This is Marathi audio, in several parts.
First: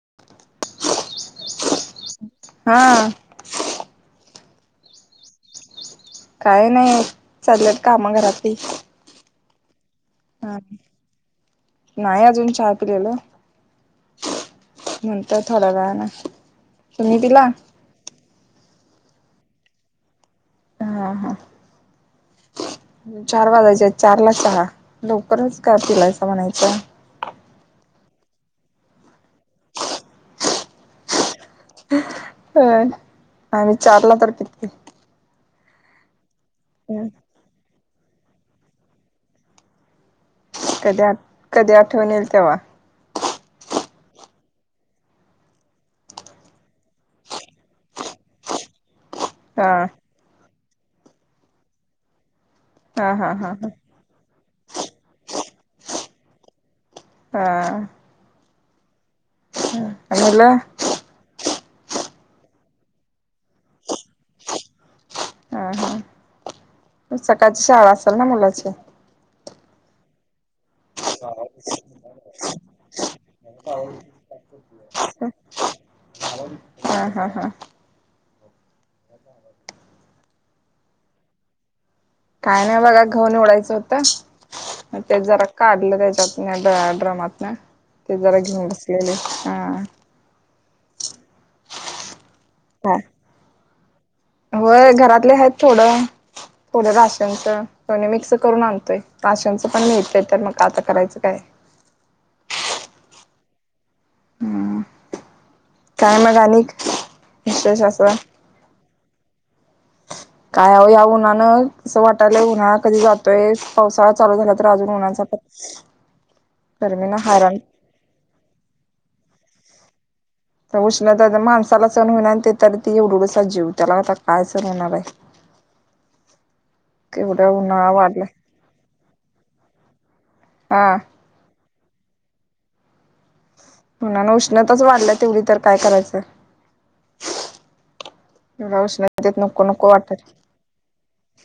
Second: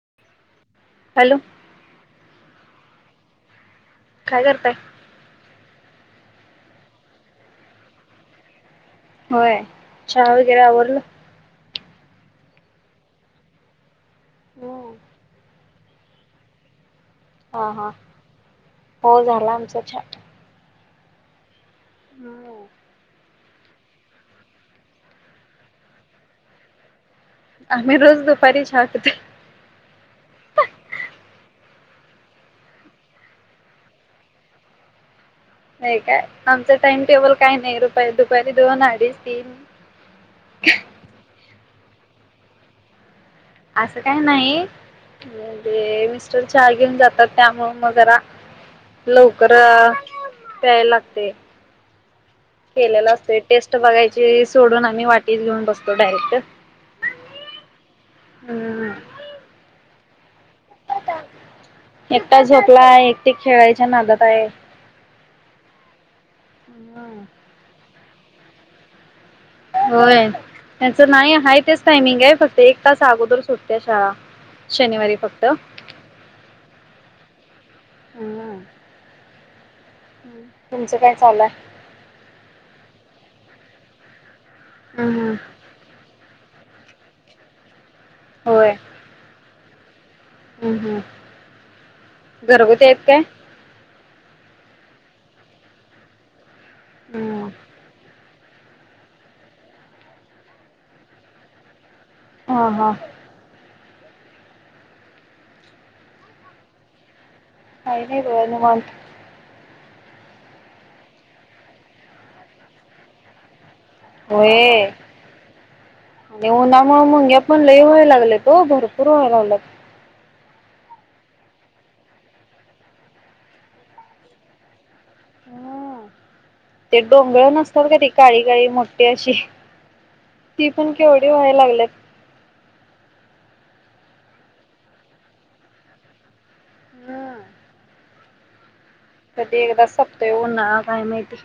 [inaudible] [inaudible] हॅलो [inaudible] [inaudible] हा [inaudible] काय करताय [inaudible] काय नाही चाललेत काम घरातही. होय. चहा वगैरे आवरल. नाही अजून चहा पिलेला हम्म [unintelligible] म्हणतात थेडया वेल्यान [inaudible] तुम्ही पिला हा हा हो झाला आमचा चहा हा हा हम्म चार वाजायचे चारला चहा लवकरच चहा पिलायसा म्हणायचा आम्ही रोज दपारी चहा पिते अ आणि विचारला तर पितती का आहेय आमचं टाइम टेबल काही नाही र दुपारी दोन अडीच तीन [inaudible] कद्या कध्या ठेवून येईल तेव्हा असं काही नाही म्हणजे मिस्टर चार घेऊन जातात त्यामुळ मग जरा लवकर हा प्यायला लागत्य हा केलेलं हा असतो हा टेस्ट बघायची सोडून आम्ही वाटीच घेऊन तो डारेक्ट हा हम् अला [inaudible] एकटा झोपला आहे एकटे खेळायच्या नादात आहे [inaudible] हा हा हम्म सकाळची शाळा अस असल न मुलाची होय त्याच नाही आहेा तेच टायमिंग आहे फक्त एक तास अगोदर सुटते शाळा शनिवारी फक्त हा हा हा हम तुमचं काय चालू हाय काय नाही बघा घऊ निवडायचं होत हम्म ते हम्म जरा काढलं त्याच्यात ड्रामातन ते जरा घेऊन बसलेले हा हम् हम घरगुती हा. आहेत काय ले आहेत थोडं थोड्या हम्म भाषांचं दोन्ही मिक्स करून आणतोय राशांनचं पण मिळत्यात त्याना मग आता करायचं काय हा हा हम्म काय मग आणि काय नाही ग निवांत काय आहो ह्या उन्हानं असं वाटायलाय उन्हाळा कधी जातोय पावसाळा चालू झाला तर होय अजून उन्हाचा आणि उन्हामूळ गरमीनं मुंग्या हैराण पण लय व्हायला लागल्यात ओ भरपूर व्हायला लागल्यात उष्णता न माणसाला सण हूना आणि ते तरी ते एवढूसा जीव त्याला आता काय सण होणार आहे हे ते केवढा डोंगळ नसतात उन्हाळा का ते वाढलाय काळी काळी मोठ मोठ्ठी अशी ती पण हा. केवढी व्हाय लागल्यात म्हणून उष्णताच वाढल्या तेवढी तर काय करायचंय हम्म वश [unintelligible] कधी नको एकदा नको वाटत सपतोय उन्हाळा काय माहिती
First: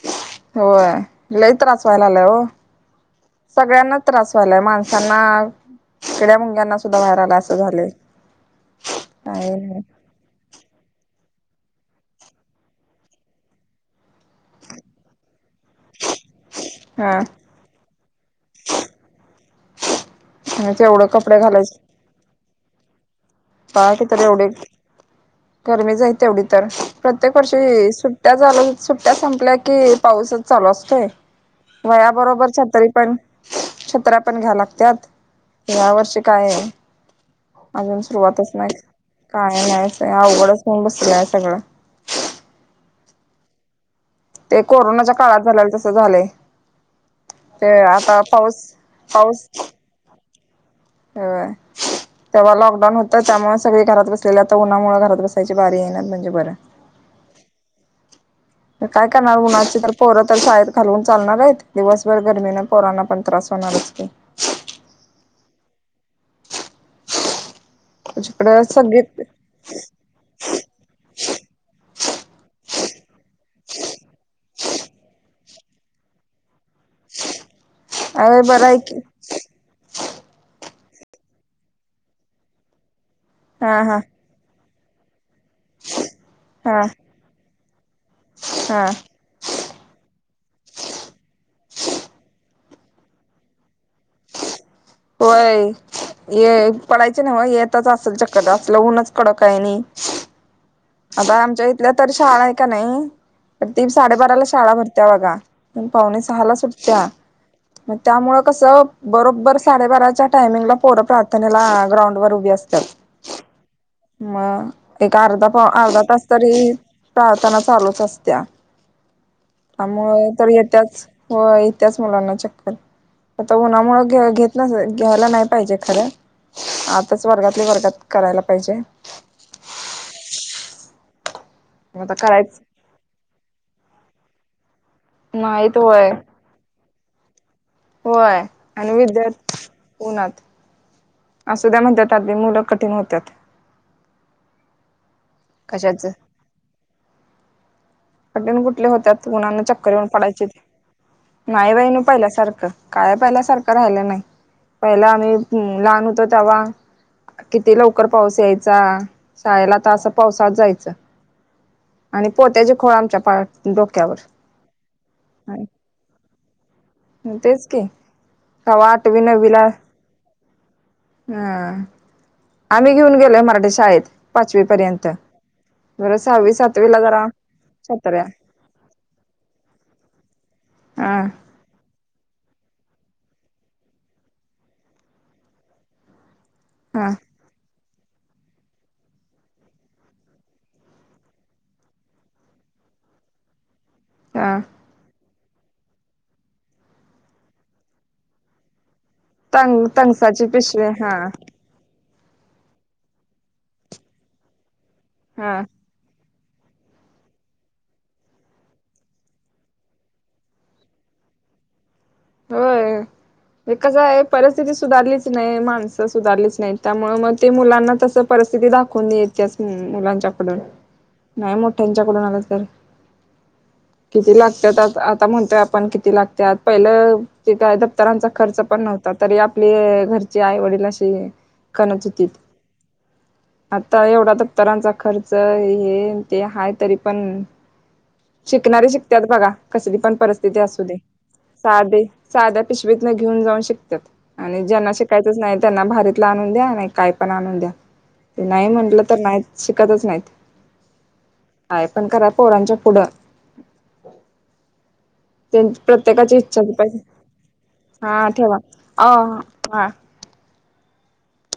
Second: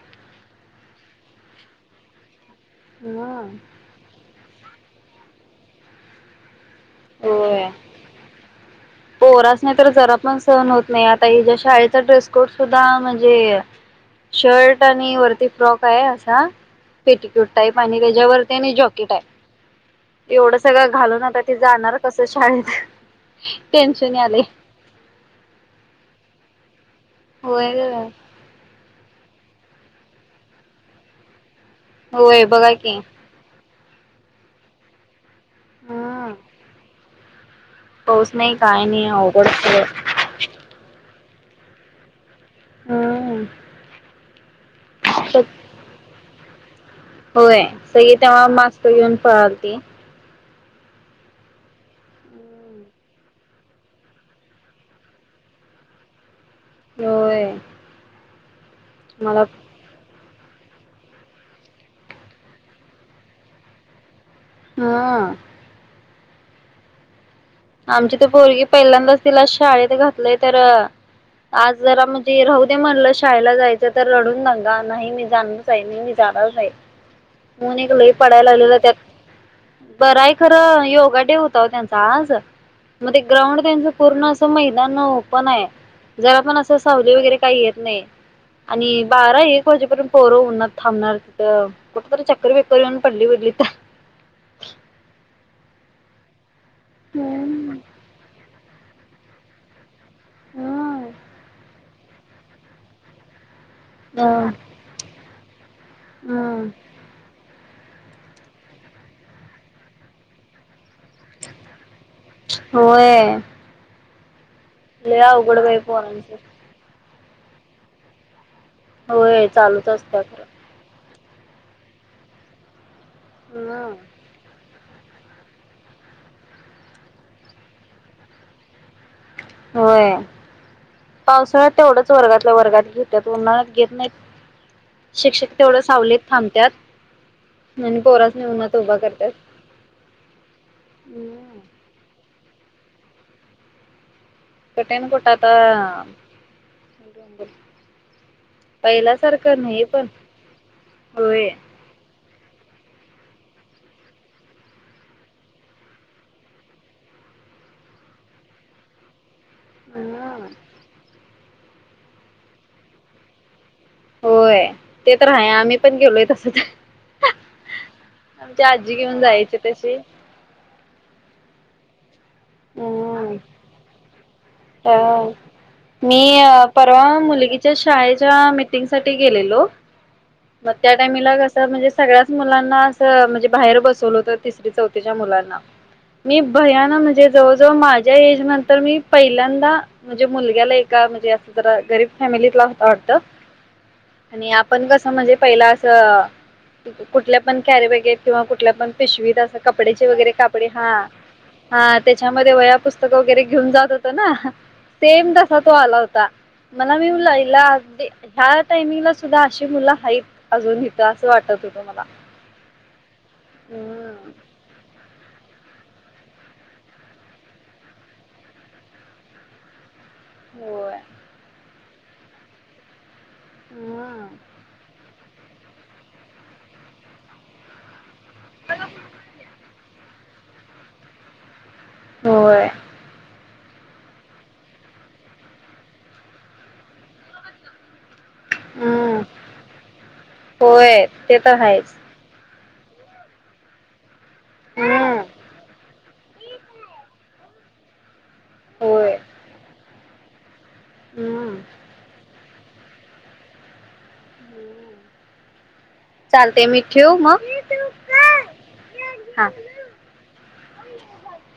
हो लय त्रास व्हाय लायलाय ओ हम व्हायलाय माणसांना किड्या मुंग्यांना बाहेर आला असं झालय पोहरासनी तर जरा पण सहन होत नाही ज्या शाळेचा ड्रेस कोड सुद्धा म्हणजे शर्ट आणि वरती फ्रॉक आहे असा हा पेटिकोट टाईप आणि तेज्यावरती आणि जॉकेट आहे एवढं आणि सगळं तेवढं घालून कपडे आता ते जाणार कस काच [unintelligible] पाट तर एवढे गरमी जाय तेवढी तर प्रत्येक होय वर्षी गं सुट्ट्या झालं उत्सुक त्या संपल्या की पाऊसच चालू असतोय. वया होय बरोबरच्या बघा तरी की पण छत्र्या पण घ्याव लागत्यात. या वर्षी हम्म काय आहे? अ पाऊस सुरुवातच नाही, काय अवघड काही सगळं नाही आवघडच होऊन बसल्यात सगळ. ह्म्म. ते कोरोनाच्या काळात झालेल तसं झालंय. होय ते सये आता तेव्हा पाऊस मास्क घेऊन पळालती. ह तेव्हा लॉकडाऊन होतं त्यामुळे सगळे घरात बसलेले आता उन्हामुळे घरात बसायची बारी येणार म्हणजे बरं. होय त काय करणार मला उन्हाची पण पोर तर शाळेत घालवून चालणार आहेत, दिवसभर गर्मीने परांना पण त्रास होणार असते. ह्म्म. आमची तर तुझ्याकडं पोरगी सगळी पहिल्यांदाच तिला शाळेत घातलंय तर आज जरा म्हणजे राहू दे म्हणलं शाळेला जायचं तर रडून नंगा नाही मी जाण पहिनी मी जाणारच आहे ऊन एक लई अरे पडायला बरं आलेलं आहे त्यात की बरं आहे खरं योग बड्डे होता हो त्यांचा आज. मग ते ग्राउंड हा त्यांचं हा पूर्ण असं माहित नानव पण आहे जेव्हापण असं हा सावली वगैरे काही येत नये. हा आणि बारा एक वाजेपर्यंत पोर उन्हात थांबणार ति कुठ तरी चक्कर बि कर करून पडली बिडली तर. होय ये. पडायचे नव्ह हम्म येतच असेल चक्कर दाव ल ऊनच कडक काय आहे आणि हम्म आता आमच्या इथल्या तर शाळा आहे का नाही ती साडेबाराला शाळा भरत्या बघा पण पावने सहाला हम्म सुटत्या. मग त्यामुळे कसं बरोबर साडेबाराच्या टायमिंगला पोरं प्रार्थनेला ग्राउंड वर उभी असत्यात होय मग. ते लय का आरदा तो अवघड बाई अर्धा तास पोरांचं तरी चालताना चालूच असत्या होय चालूच असत्या त्यामुळ खरं. तर येत्याच हो येत्याच मुलांना चक्कर आता हम्म उन्हामुळ घे घेत ना होय घ्यायला नाही पाहिजे खरं आताच वर्गातले वर्गात करायला पाहिजे होय. पावसाळ्या तेवढंच आता वर्गातल्या करायच वर्गात घेतात उन्हाळात घेत नाही शिक्षक नाहीत तेवढं होय सावलीत थांबत्यात आणि होय पोरासनी उन्हात आणि उभा करत्यात. विद्यार्थी उन्हात. हम्म असू द्या म्हणतात. मुलं कठीण होतात. [inaudible] ता [inaudible] पटले कुठले होत्यात उणांना चक्कर येऊन पडायचे होय. नाही बाईन पहिल्यासारखं काय पहिला सारख राहिलं नाही, पहिला आम्ही लहान होतो तेव्हा किती लवकर पाऊस यायचा शाळेला तर असं हम्म पावसात जायचं आणि पोत्याच खोरम च्यापार होय ते तर आहे आम्ही पण गेलोय तस तर तेच की आ़मच्या तवा आजी आठवी घेऊन जायचे तशी. हा, हम् पाचवी अ पर्यंत जरा मी सहावी सातवीला परवा जरा मुलगीच्या सतऱ्या शाळेच्या मिटिंग साठी गेलेलो मग त्या हा टाइमीला कसं म्हणजे सगळ्या मुलांना अस म्हणजे बाहेर बसवलं होत तिसरी चौथीच्या मुलांना मी भयान हा म्हणजे जवळजवळ मा माया एज नंतर मी पहिल्यांदा म्हणजे मुलग्याला एका म्हणजे असं जरा गरीब फॅमिलीतला होता वाटतं हा आणि आपण कस म्हणजे पहिला अस कुठल्या पण कॅरेबॅगेत किंवा कुठल्या पण पिशवीत अस तंग कपड्याचे वगैरे तंगसाची कापडे पिशवी हा हा-हा त्याच्यामध्ये वया पुस्तक वगैरे घेऊन जात होतो ना, सेम हा तसा तो आला होता. मला मी म्हंटलं आईला अगदी ह्या टाइमिंगला सुद्धा आशी मुला आहेत अजून इथं असं वाटत होतं मला होय, हे कस आहे? हम्म परिस्थिती सुधारलीच- नाही, माणसं सुधारलीच नाही. त्यामुळे मग ते मुलांना तस परिस्थिती दाखवून नेत्याच. अ मुलांच पकडून, होय नाही मग. त्यांच्याकडून आलं तर? हम्म किती लागतात? आता. आता म्हणतोय आपण, किती लागत्यात? पहिलं ते काय दब तरांचा खर्च पण नव्हता, तरी आपले घरचे जे आई - वडलाशी कणचितित. होय आता एवढा दफ्तरांचा खर्च? हे ते हा, तरी पण - शिकणारी हम्म शिकत्याता बघा. कसली पण परिस्थिती असू दे. होय ते तर आहेच साधे - साध्या पिशवीत न घेऊन जाऊन शकत्यात. आणि ज्यांना हम्म शिकायचंच नाही, त्यांना भारत - [unintelligible] ते नाही म्हटलं, होय तर नाहीच शिकतच नाहीत. हम्म [unintelligible] पोरांच्या पुढं - [inaudible] त्यांची प्रत्येकाची इच्छा चालते पण मी पाहिजे. ठेवू मग हा ठेवा. अ.. हा ह [inaudible]